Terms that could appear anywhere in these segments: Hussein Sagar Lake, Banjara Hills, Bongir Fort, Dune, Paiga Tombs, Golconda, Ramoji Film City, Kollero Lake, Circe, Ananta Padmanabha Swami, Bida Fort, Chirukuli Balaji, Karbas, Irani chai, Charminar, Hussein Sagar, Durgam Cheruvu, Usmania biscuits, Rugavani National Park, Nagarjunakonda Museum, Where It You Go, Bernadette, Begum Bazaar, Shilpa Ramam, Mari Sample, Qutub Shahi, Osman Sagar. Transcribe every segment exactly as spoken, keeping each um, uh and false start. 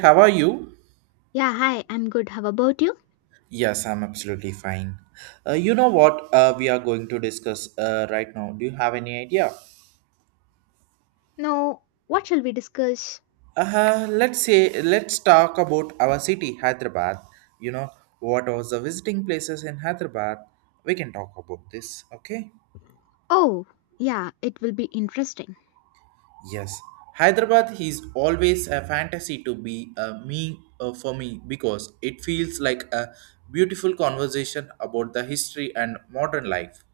How are you? Yeah, hi, I'm good. How about you? Yes, I'm absolutely fine. Uh, you know what uh, we are going to discuss uh, right now? Do you have any idea? Now, what shall we discuss? Uh, let's say let's talk about our city, Hyderabad. You know what was the visiting places in Hyderabad? We can talk about this, okay? Oh, yeah, it will be interesting. Yes, Hyderabad is always a fantasy to be uh, me uh, for me, because it feels like a beautiful conversation about the history and modern life.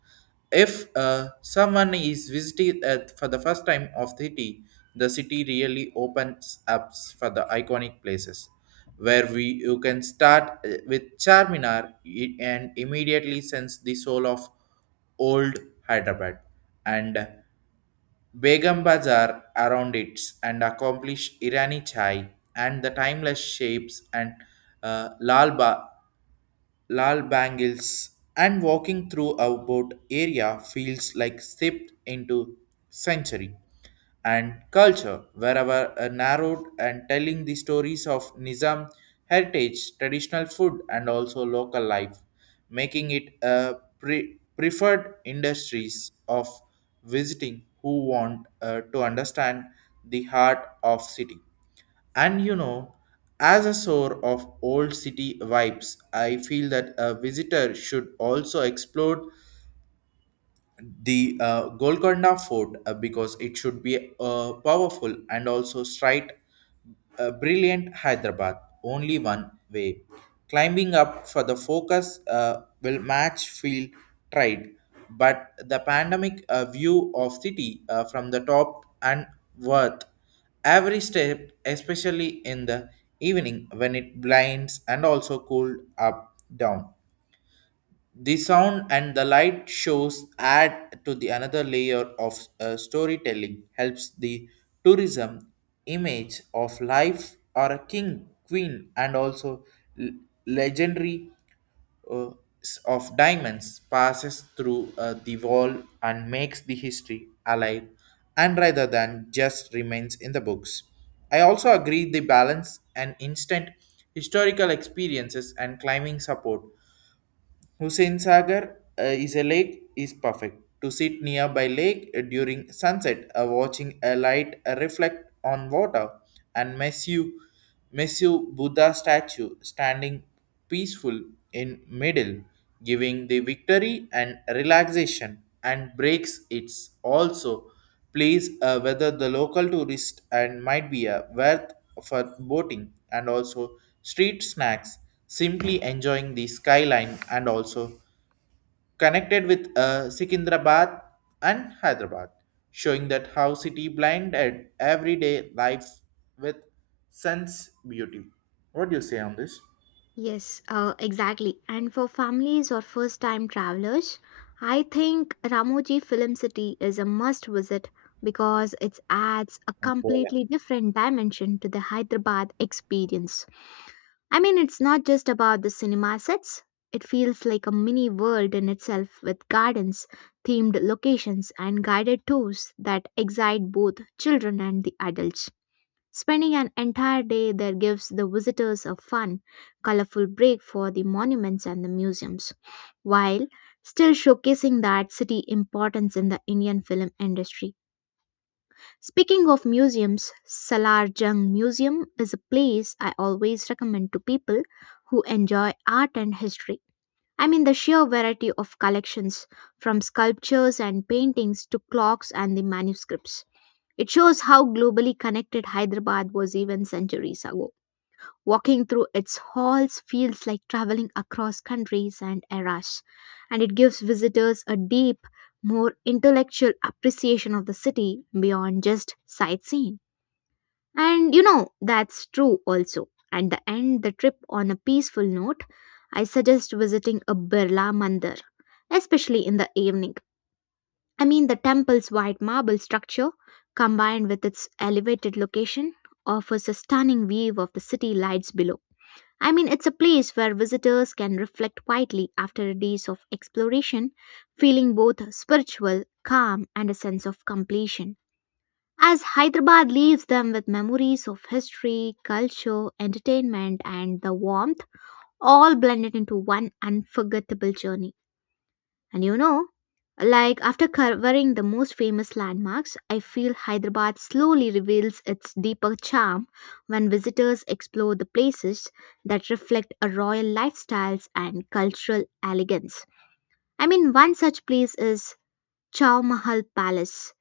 If uh, someone is visiting uh, for the first time of the city, the city really opens up for the iconic places where we you can start uh, with Charminar i- and immediately sense the soul of old Hyderabad and Begum Bazaar around it, and accomplish Irani chai and the timeless shapes and uh, Lal Ba lal bangles, and walking through a boat area feels like stepped into century and culture, wherever are narrowed and telling the stories of Nizam heritage, traditional food, and also local life, making it a pre- preferred industries of visiting who want uh, to understand the heart of city. And you know, as a source of old city vibes, I feel that a visitor should also explore the uh, Golconda Fort uh, because it should be uh, powerful and also straight, uh, brilliant Hyderabad. Only one way. Climbing up for the focus uh, will match field tried, but the pandemic uh, view of city uh, from the top and worth every step, especially in the evening when it blinds and also cooled up down the sound and the light shows add to the another layer of uh, storytelling helps the tourism image of life or a king, queen, and also l- legendary uh, s- of diamonds passes through uh, the wall and makes the history alive and rather than just remains in the books. I also agree the balance and instant historical experiences and climbing support Hussein Sagar uh, is a lake is perfect to sit nearby lake uh, during sunset, uh, watching a light uh, reflect on water, and Messu Messu Buddha statue standing peaceful in middle, giving the victory and relaxation, and breaks its also. Place uh, whether the local tourist and might be a worth for boating and also street snacks, simply enjoying the skyline and also connected with uh, Secunderabad and Hyderabad, showing that how city blinded everyday life with sense beauty. What do you say on this? Yes, uh, exactly. And for families or first time travelers, I think Ramoji Film City is a must visit because it adds a Well, completely different dimension to the Hyderabad experience. I mean, it's not just about the cinema sets. It feels like a mini world in itself with gardens, themed locations, and guided tours that excite both children and the adults. Spending an entire day there gives the visitors a fun, colorful break for the monuments and the museums, while still showcasing that city importance in the Indian film industry. Speaking of museums, Salar Jung Museum is a place I always recommend to people who enjoy art and history. I mean, the sheer variety of collections, from sculptures and paintings to clocks and the manuscripts. It shows how globally connected Hyderabad was even centuries ago. Walking through its halls feels like traveling across countries and eras, and it gives visitors a deep, more intellectual appreciation of the city beyond just sightseeing. And you know, that's true also. And the end the trip on a peaceful note, I suggest visiting a Birla Mandir, especially in the evening. I mean, the temple's white marble structure, combined with its elevated location, offers a stunning view of the city lights below. I mean, it's a place where visitors can reflect quietly after days of exploration, feeling both spiritual, calm, and a sense of completion, as Hyderabad leaves them with memories of history, culture, entertainment, and the warmth, all blended into one unforgettable journey. And you know, like after covering the most famous landmarks, I feel Hyderabad slowly reveals its deeper charm when visitors explore the places that reflect a royal lifestyles and cultural elegance. I mean, one such place is Chow Mahal Palace,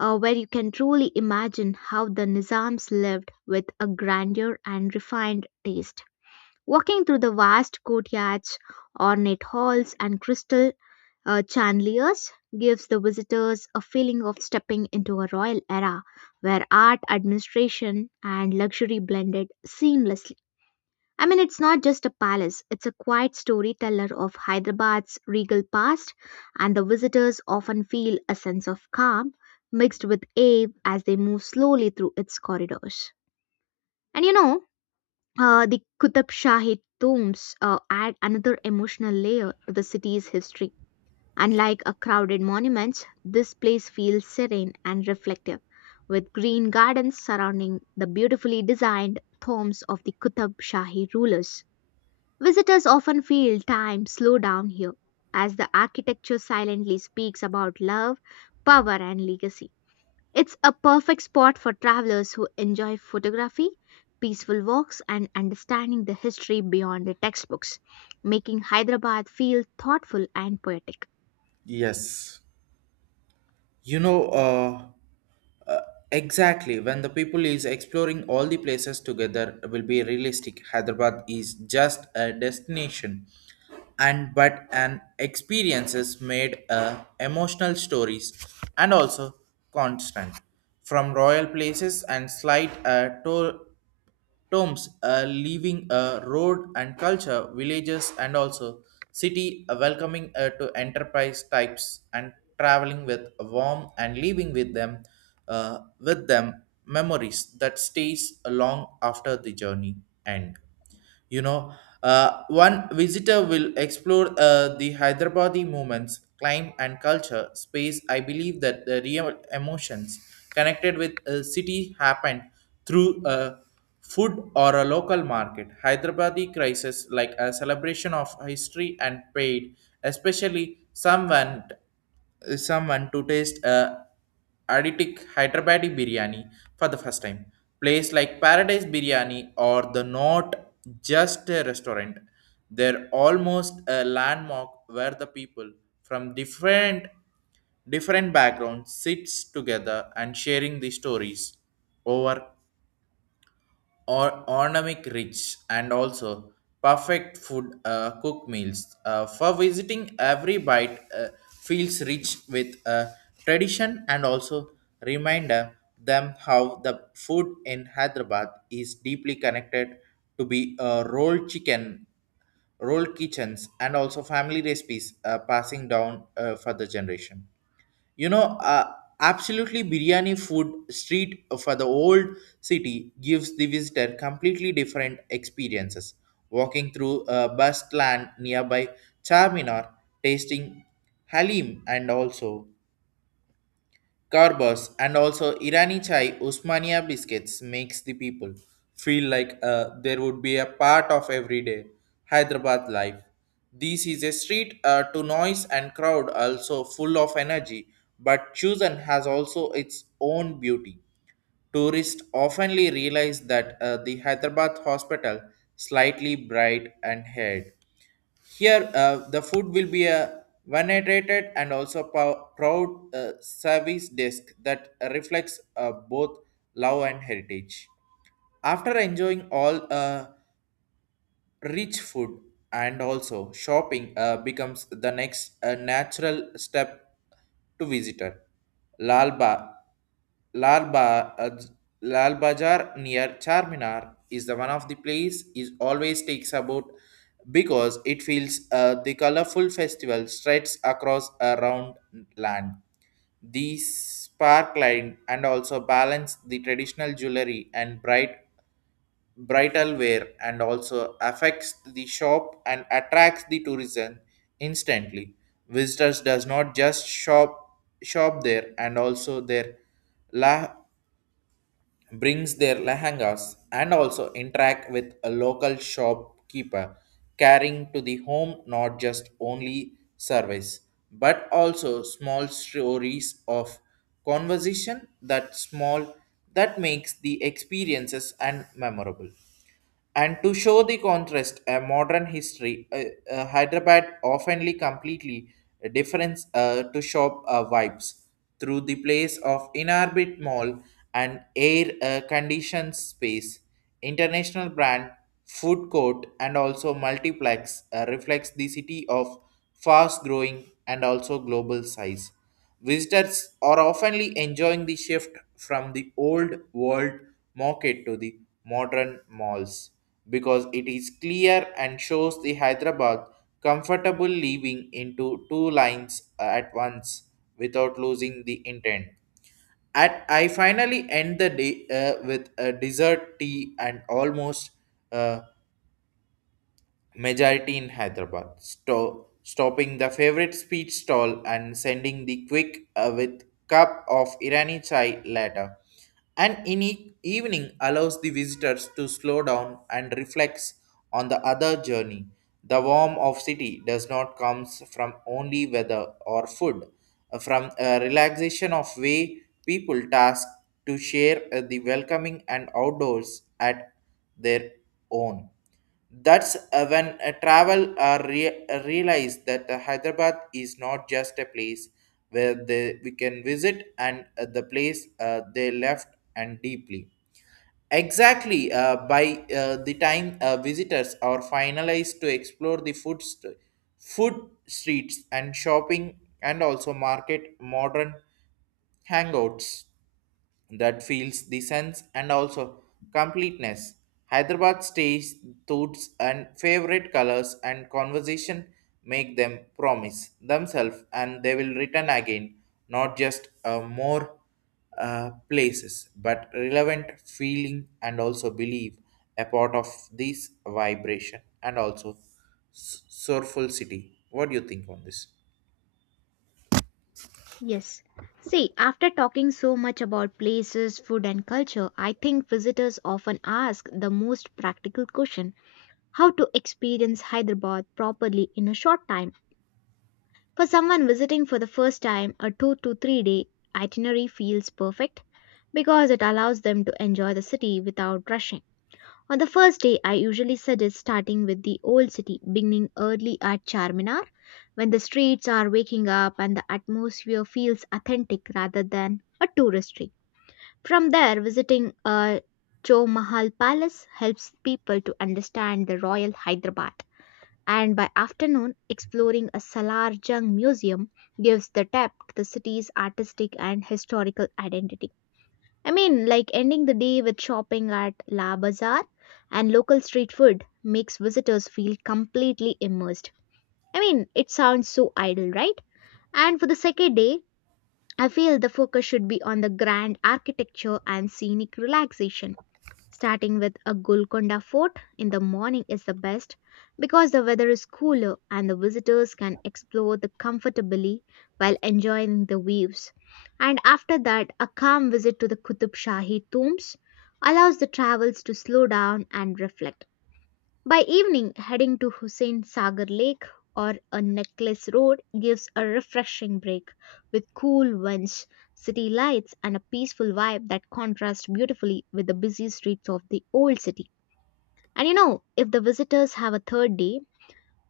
uh, where you can truly imagine how the Nizams lived with a grandeur and refined taste. Walking through the vast courtyards, ornate halls, and crystal uh, chandeliers gives the visitors a feeling of stepping into a royal era where art, administration, and luxury blended seamlessly. I mean, it's not just a palace, it's a quiet storyteller of Hyderabad's regal past, and the visitors often feel a sense of calm mixed with awe as they move slowly through its corridors. And you know, uh, the Qutub Shahi tombs uh, add another emotional layer to the city's history. Unlike a crowded monuments, this place feels serene and reflective, with green gardens surrounding the beautifully designed tombs of the Qutb Shahi rulers. Visitors often feel time slow down here, as the architecture silently speaks about love, power, and legacy. It's a perfect spot for travelers who enjoy photography, peaceful walks, and understanding the history beyond the textbooks, making Hyderabad feel thoughtful and poetic. yes. You know, uh, Uh, exactly. When the people is exploring all the places together will be realistic. Hyderabad is just a destination and but an experiences made uh, emotional stories and also constant from royal places and slight uh, tour Tombs uh, leaving a road and culture, villages, and also city uh, welcoming uh, to enterprise types and traveling with a warm and leaving with them uh, with them memories that stays long after the journey end. You know, uh, one visitor will explore uh, the hyderabadi movements climb and culture space. I believe that the real emotions connected with a city happened through a food or a local market hyderabadi crisis like a celebration of history and paid, especially someone someone to taste uh, Aditic Hyderabadi biryani for the first time. Place like Paradise Biryani or the Not Just a Restaurant. They're almost a landmark where the people from different different backgrounds sits together and sharing the stories over or ornamic rich and also perfect food uh, cook meals uh, for visiting every bite uh, feels rich with uh, tradition, and also reminder them how the food in Hyderabad is deeply connected to be uh, rolled chicken rolled kitchens and also family recipes uh, passing down uh, for the generation. You know, uh, absolutely biryani food street for the old city gives the visitor completely different experiences walking through a bus land nearby Charminar, tasting halim and also Karbas and also Irani chai Usmania biscuits makes the people feel like uh, there would be a part of everyday Hyderabad life. This is a street uh, to noise and crowd also full of energy, but Chusan has also its own beauty. Tourists oftenly realize that uh, the Hyderabad hospital slightly bright and haired here, uh, the food will be a venerated and also pow- proud uh, service desk that reflects uh, both love and heritage. After enjoying all uh, rich food and also shopping uh, becomes the next uh, natural step to visitor. Lal, ba- Lal, ba- uh, Lal Bazaar near Charminar is the one of the place is always takes about because it feels uh, the colorful festival stretches across around land. These sparkline and also balance the traditional jewelry and bright bridal wear and also affects the shop and attracts the tourism instantly. Visitors does not just shop shop there and also their la brings their lehengas and also interact with a local shopkeeper carrying to the home, not just only service but also small stories of conversation that small that makes the experiences and memorable. And to show the contrast, a modern history, uh, uh, Hyderabad oftenly completely different uh, to shop uh, vibes through the place of inhabit mall and air uh, conditioned space, international brand, food court, and also multiplex uh, reflects the city of fast growing and also global size. Visitors are often enjoying the shift from the old world market to the modern malls because it is clear and shows the Hyderabad comfortable living into two lines at once without losing the intent. At I finally end the day uh, with a dessert tea and almost uh, majority in Hyderabad, sto- stopping the favorite speed stall and sending the quick uh, with cup of Irani chai later. An in e- evening allows the visitors to slow down and reflect on the other journey. The warmth of city does not comes from only weather or food, uh, from a relaxation of way people task to share uh, the welcoming and outdoors at their own. That's uh, when a travel uh, re- realize that uh, Hyderabad is not just a place where they, we can visit and uh, the place uh, they left and deeply. Exactly, uh, by uh, the time uh, visitors are finalized to explore the food, st- food streets and shopping and also market modern hangouts that feels the sense and also completeness. Hyderabad stage thoughts and favorite colors and conversation make them promise themselves and they will return again, not just uh, more uh, places, but relevant feeling and also believe a part of this vibration and also s- soulful city. What do you think on this? Yes. See, after talking so much about places, food, and culture, I think visitors often ask the most practical question: how to experience Hyderabad properly in a short time. For someone visiting for the first time, a two to three day itinerary feels perfect because it allows them to enjoy the city without rushing. On the first day, I usually suggest starting with the old city, beginning early at Charminar when the streets are waking up and the atmosphere feels authentic rather than a touristy. From there, visiting a Cho Mahal Palace helps people to understand the Royal Hyderabad. And by afternoon, exploring a Salar Jung Museum gives the depth to the city's artistic and historical identity. I mean, like ending the day with shopping at La Bazaar and local street food makes visitors feel completely immersed. I mean, it sounds so idle, right? And for the second day, I feel the focus should be on the grand architecture and scenic relaxation. Starting with a Golconda fort in the morning is the best because the weather is cooler and the visitors can explore the comfortably while enjoying the views. And after that, a calm visit to the Qutub Shahi tombs allows the travels to slow down and reflect. By evening, heading to Hussein Sagar Lake or a necklace road gives a refreshing break with cool winds, city lights, and a peaceful vibe that contrasts beautifully with the busy streets of the old city. And you know, if the visitors have a third day,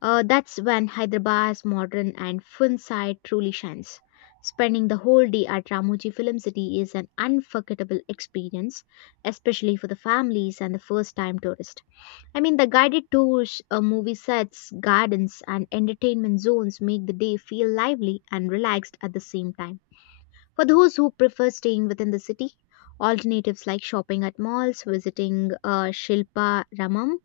uh, that's when Hyderabad's modern and fun side truly shines. Spending the whole day at Ramoji Film City is an unforgettable experience, especially for the families and the first time tourists. I mean, the guided tours, uh, movie sets, gardens, and entertainment zones make the day feel lively and relaxed at the same time. For those who prefer staying within the city, alternatives like shopping at malls, visiting uh, Shilpa Ramam,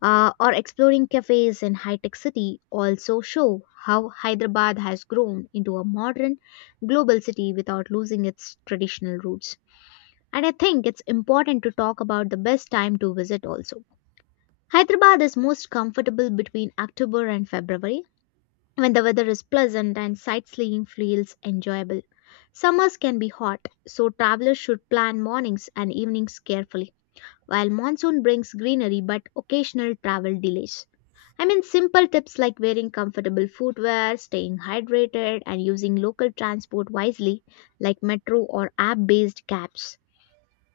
uh, or exploring cafes in high tech city also show how Hyderabad has grown into a modern global city without losing its traditional roots. And I think it's important to talk about the best time to visit also. Hyderabad is most comfortable between October and February when the weather is pleasant and sightseeing feels enjoyable. Summers can be hot, so travelers should plan mornings and evenings carefully, while monsoon brings greenery but occasional travel delays. I mean, simple tips like wearing comfortable footwear, staying hydrated, and using local transport wisely, like metro or app based cabs,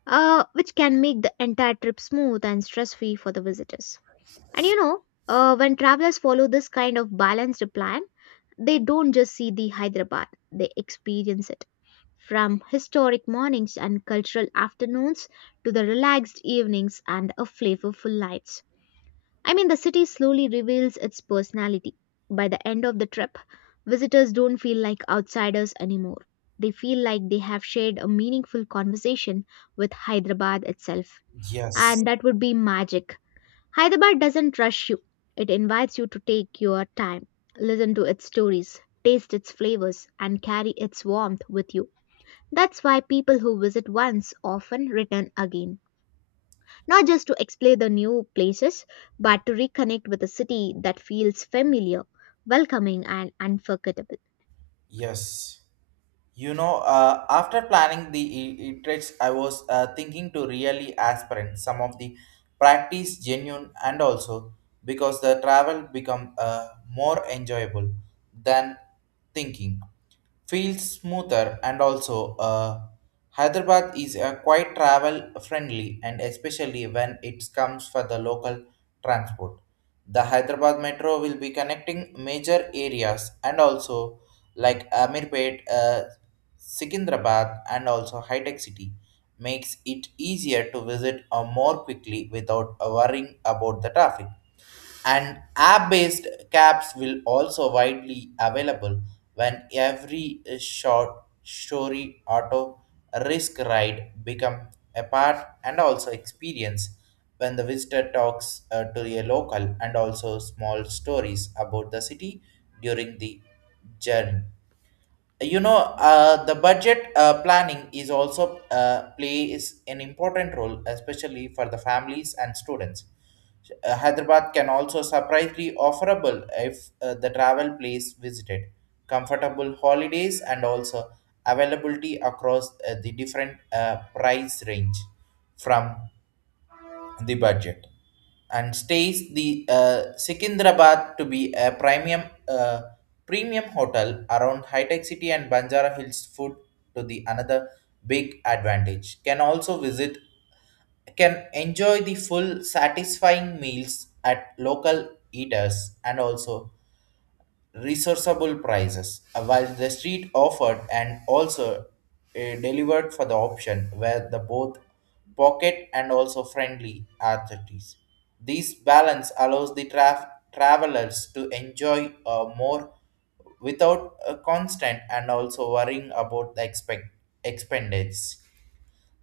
uh, which can make the entire trip smooth and stress free for the visitors. And you know, uh, when travelers follow this kind of balanced plan, they don't just see the Hyderabad, they experience it. From historic mornings and cultural afternoons to the relaxed evenings and a flavorful nights. I mean, the city slowly reveals its personality. By the end of the trip, visitors don't feel like outsiders anymore. They feel like they have shared a meaningful conversation with Hyderabad itself. Yes, And that would be magic. Hyderabad doesn't rush you. It invites you to take your time, listen to its stories, taste its flavors, and carry its warmth with you. That's why people who visit once often return again, not just to explore the new places, but to reconnect with a city that feels familiar, welcoming, and unforgettable. yes. You know, uh, after planning the e- e I was uh, thinking to really aspirant some of the practice genuine and also because the travel become uh, more enjoyable than thinking. Feels smoother and also uh, Hyderabad is uh, quite travel friendly and especially when it comes for the local transport. The Hyderabad metro will be connecting major areas and also like Amirpet, uh, Secunderabad, and also high-tech city, makes it easier to visit uh, more quickly without uh, worrying about the traffic. And app-based cabs will also widely available when every uh, short story auto risk ride become a part and also experience when the visitor talks uh, to a local and also small stories about the city during the journey. You know, uh, the budget uh, planning is also uh, plays an important role, especially for the families and students. Uh, hyderabad can also surprisingly offerable if uh, the travel place visited comfortable holidays and also availability across uh, the different uh, price range from the budget and stays the uh, Secunderabad to be a premium uh, premium hotel around high tech city and Banjara Hills food to the another big advantage. Can also visit can enjoy the full satisfying meals at local eaters and also resourceable prices, uh, while the street offered and also uh, delivered for the option where the both pocket and also friendly authorities. This balance allows the traf- travelers to enjoy uh, more without a constant and also worrying about the expect- expenditure.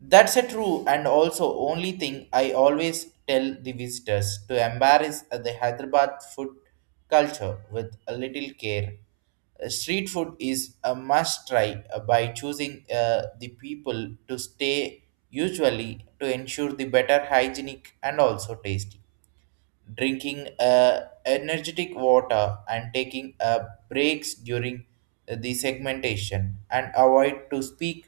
That's a true and also only thing I always tell the visitors to embrace the Hyderabad food culture with a little care. Uh, Street food is a must try uh, by choosing uh, the people to stay usually to ensure the better hygienic and also tasty drinking uh, energetic water and taking uh, breaks during the segmentation and avoid to speak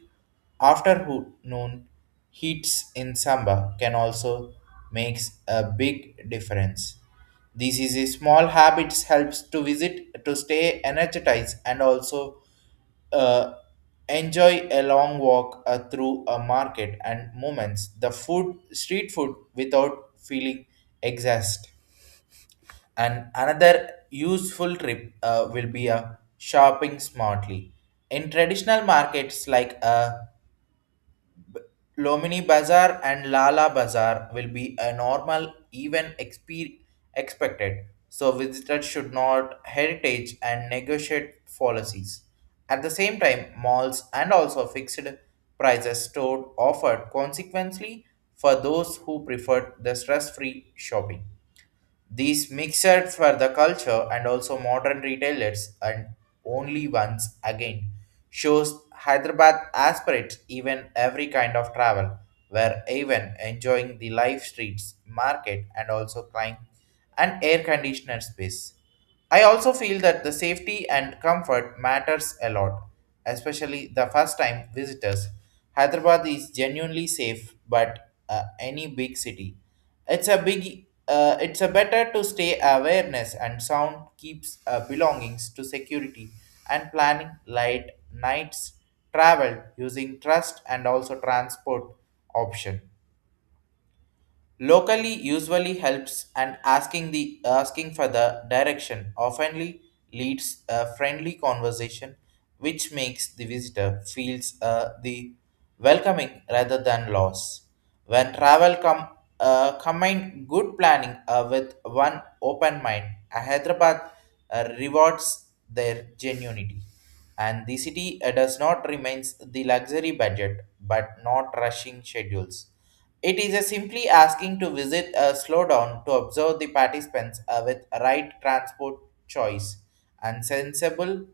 afternoon heats in summer can also makes a big difference. This is a small habits helps to visit to stay energized and also uh, enjoy a long walk uh, through a market and moments the food street food without feeling exhausted. And another useful trip uh, will be a shopping smartly. In traditional markets like uh, Lomini Bazaar and Lala Bazaar will be a normal even expe- expected. So visitors should not heritage and negotiate policies. At the same time, malls and also fixed prices stored offered consequently for those who preferred the stress-free shopping. These mixed for the culture and also modern retailers and only ones again shows Hyderabad aspirates even every kind of travel, where even enjoying the live streets, market and also climb and air conditioner space. I also feel that the safety and comfort matters a lot, especially the first time visitors. Hyderabad is genuinely safe, but uh, any big city, it's a big, uh, it's a better to stay awareness and sound keeps uh, belongings to security and planning light nights travel using trust and also transport option. Locally usually helps and asking the asking for the direction oftenly leads a friendly conversation which makes the visitor feels uh, the welcoming rather than loss. When travel com- uh, combine good planning uh, with one open mind, uh, Hyderabad uh, rewards their genuinity. And the city uh, does not remains the luxury budget but not rushing schedules. It is a simply asking to visit a slowdown to observe the participants uh, with right transport choice and sensible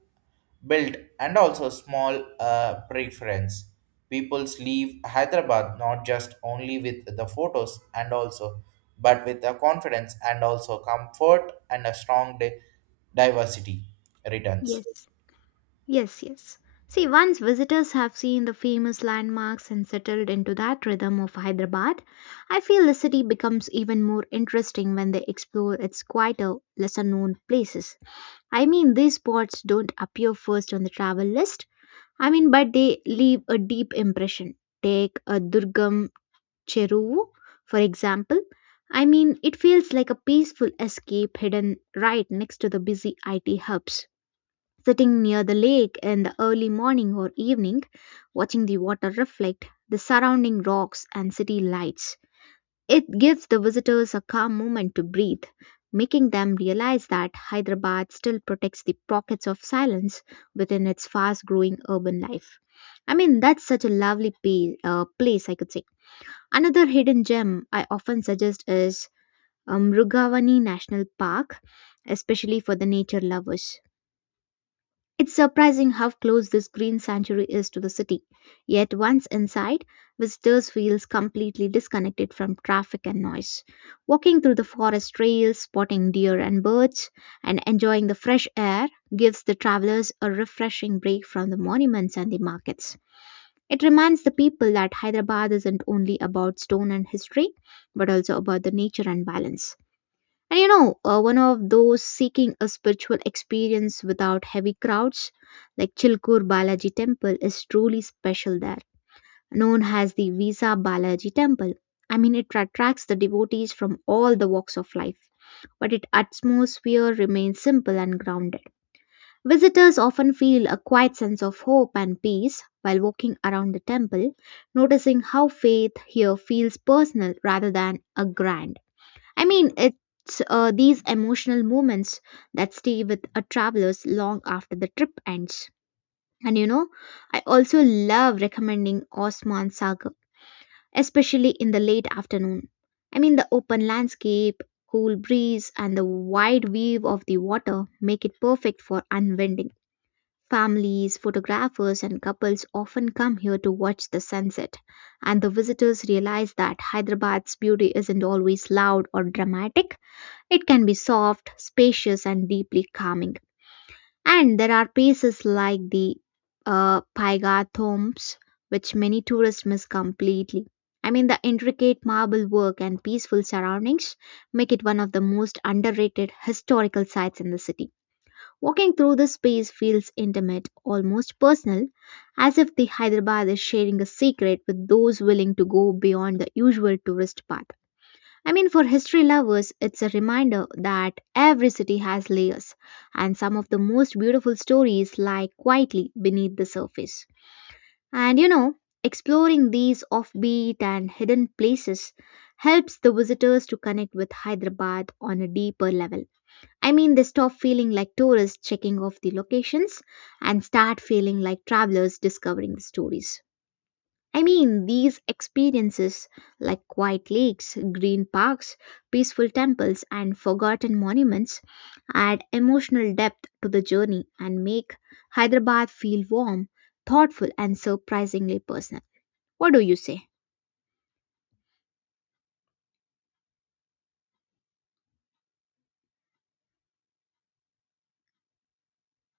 build and also small uh, preference. Peoples leave Hyderabad not just only with the photos and also but with a confidence and also comfort and a strong di- diversity returns. Yes. Yes, yes. See, once visitors have seen the famous landmarks and settled into that rhythm of Hyderabad, I feel the city becomes even more interesting when they explore its quieter, lesser known places. I mean, these spots don't appear first on the travel list, I mean, but they leave a deep impression. Take a Durgam Cheruvu, for example. I mean, it feels like a peaceful escape hidden right next to the busy I T hubs sitting near the lake in the early morning or evening, watching the water reflect the surrounding rocks and city lights. It gives the visitors a calm moment to breathe, making them realize that Hyderabad still protects the pockets of silence within its fast growing urban life. I mean, that's such a lovely pa- uh, place, I could say. Another hidden gem I often suggest is um, Rugavani National Park, especially for the nature lovers. It's surprising how close this green sanctuary is to the city, yet once inside, visitors feel completely disconnected from traffic and noise. Walking through the forest trails, spotting deer and birds, and enjoying the fresh air gives the travelers a refreshing break from the monuments and the markets. It reminds the people that Hyderabad isn't only about stone and history, but also about the nature and balance. And you know, uh, one of those seeking a spiritual experience without heavy crowds, like Chilkur Balaji Temple, is truly special there. Known as the Visa Balaji Temple, I mean, it attracts the devotees from all the walks of life, but its atmosphere remains simple and grounded. Visitors often feel a quiet sense of hope and peace while walking around the temple, noticing how faith here feels personal rather than a grand. I mean, it's uh, these emotional moments that stay with a travelers long after the trip ends. And you know, I also love recommending Osman Sagar, especially in the late afternoon. I mean, the open landscape, cool breeze, and the wide view of the water make it perfect for unwinding. Families, photographers, and couples often come here to watch the sunset, and the visitors realize that Hyderabad's beauty isn't always loud or dramatic. It can be soft, spacious, and deeply calming. And there are places like the uh, Paiga Tombs, which many tourists miss completely. I mean, the intricate marble work and peaceful surroundings make it one of the most underrated historical sites in the city. Walking through this space feels intimate, almost personal, as if the Hyderabad is sharing a secret with those willing to go beyond the usual tourist path. I mean, for history lovers, it's a reminder that every city has layers, and some of the most beautiful stories lie quietly beneath the surface. And you know, exploring these offbeat and hidden places helps the visitors to connect with Hyderabad on a deeper level. I mean, they stop feeling like tourists checking off the locations and start feeling like travelers discovering the stories. I mean, these experiences, like quiet lakes, green parks, peaceful temples, and forgotten monuments, add emotional depth to the journey and make Hyderabad feel warm, thoughtful, and surprisingly personal. What do you say?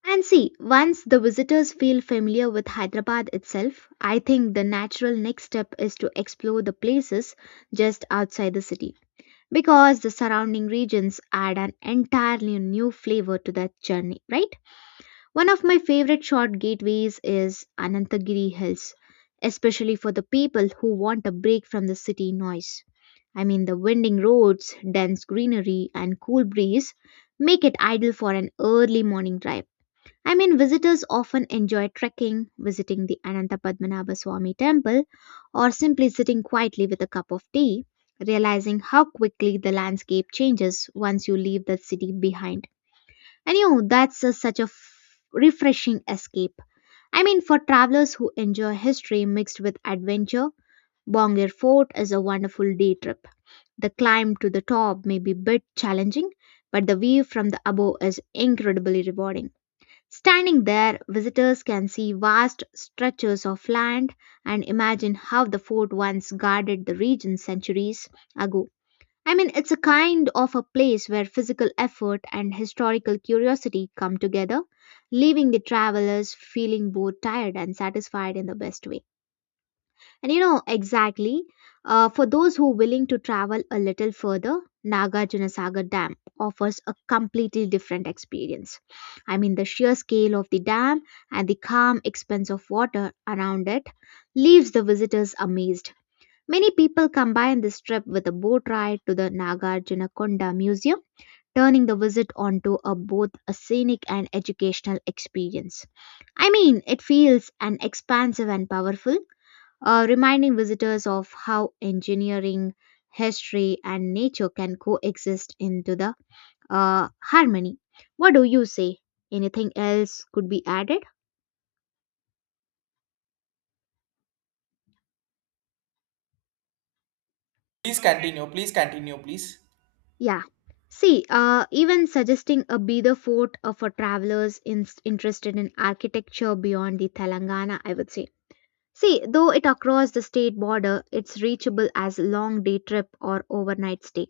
And see, once the visitors feel familiar with Hyderabad itself, I think the natural next step is to explore the places just outside the city because the surrounding regions add an entirely new flavor to that journey, right? One of my favorite short gateways is Anantagiri Hills, especially for the people who want a break from the city noise. I mean, the winding roads, dense greenery, and cool breeze make it ideal for an early morning drive. I mean, visitors often enjoy trekking, visiting the Ananta Padmanabha Swami temple, or simply sitting quietly with a cup of tea, realizing how quickly the landscape changes once you leave the city behind. And you know, that's a- such a f- refreshing escape. I mean, for travelers who enjoy history mixed with adventure, Bongir Fort is a wonderful day trip. The climb to the top may be a bit challenging, but the view from the above is incredibly rewarding. Standing there, visitors can see vast stretches of land and imagine how the fort once guarded the region centuries ago. I mean, it's a kind of a place where physical effort and historical curiosity come together, leaving the travelers feeling both tired and satisfied in the best way. And you know, exactly, uh, for those who are willing to travel a little further, Nagarjunasagar Dam offers a completely different experience. I mean, the sheer scale of the dam and the calm expanse of water around it leaves the visitors amazed. Many people combine this trip with a boat ride to the Nagarjunakonda Museum, turning the visit onto a both a scenic and educational experience. I mean, it feels an expansive and powerful, uh, reminding visitors of how engineering, history, and nature can coexist into the, uh, harmony. What do you say? Anything else could be added? Please continue, please continue, please. Yeah. See, uh, even suggesting a Bida fort uh, for travelers in- interested in architecture beyond the Telangana, I would say. See, though it across the state border, it's reachable as a long day trip or overnight stay.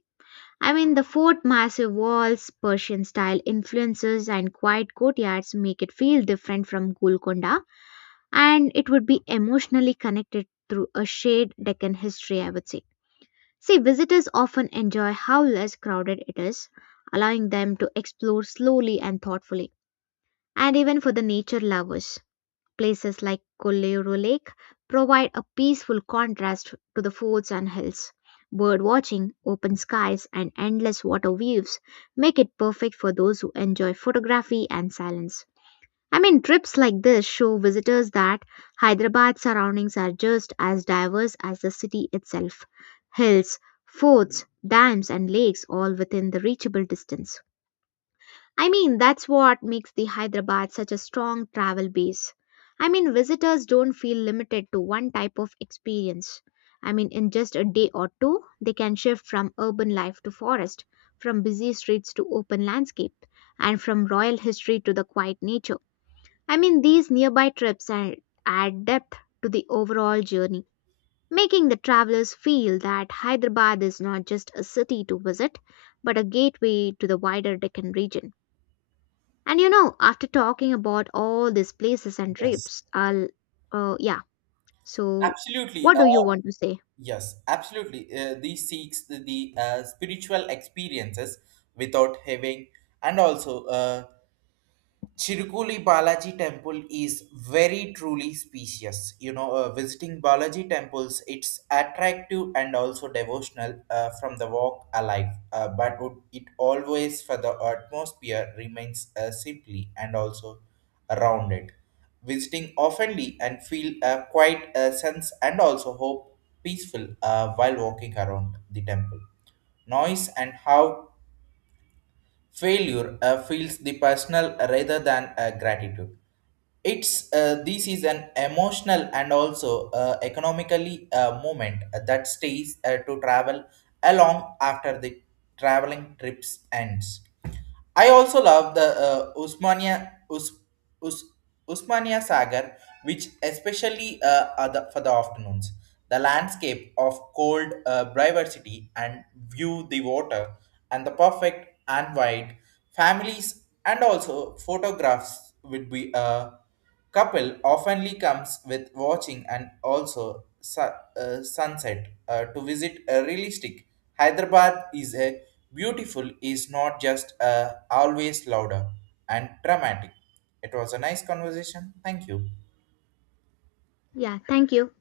I mean, the fort massive walls, Persian style influences, and quiet courtyards make it feel different from Golconda, and it would be emotionally connected through a shared Deccan history, I would say. See, visitors often enjoy how less crowded it is, allowing them to explore slowly and thoughtfully, and even for the nature lovers. Places like Kollero Lake provide a peaceful contrast to the forts and hills. Bird watching, open skies, and endless water views make it perfect for those who enjoy photography and silence. I mean, trips like this show visitors that Hyderabad's surroundings are just as diverse as the city itself. Hills, forts, dams, and lakes all within the reachable distance. I mean, that's what makes the Hyderabad such a strong travel base. I mean, visitors don't feel limited to one type of experience. I mean, in just a day or two, they can shift from urban life to forest, from busy streets to open landscape, and from royal history to the quiet nature. I mean, these nearby trips add add depth to the overall journey, making the travelers feel that Hyderabad is not just a city to visit, but a gateway to the wider Deccan region. And you know, after talking about all these places and Yes. trips, I'll, uh, yeah. So, Absolutely. what Uh, do you want to say? Yes, absolutely. Uh, these seeks the, the, uh, spiritual experiences without having, and also uh, Chirukuli Balaji temple is very truly specious. You know, uh, visiting Balaji temples, it's attractive and also devotional uh, from the walk alive. Uh, but would- it always for the atmosphere remains uh, simply and also rounded. Visiting oftenly and feel a quiet uh, sense and also hope peaceful uh, while walking around the temple noise and how failure uh, feels the personal rather than uh, gratitude. It's uh, this is an emotional and also uh, economically uh, moment that stays uh, to travel along after the traveling trips ends. I also love the uh, usmania Us, Us, usmania sagar, which especially uh, are the- for the afternoons the landscape of cold uh, diversity and view the water and the perfect and wide families and also photographs would be uh, couple oftenly comes with watching and also su- uh, sunset uh, to visit a realistic. Hyderabad is a beautiful is not just uh, always louder and dramatic. It was a nice conversation. Thank you. Yeah, thank you.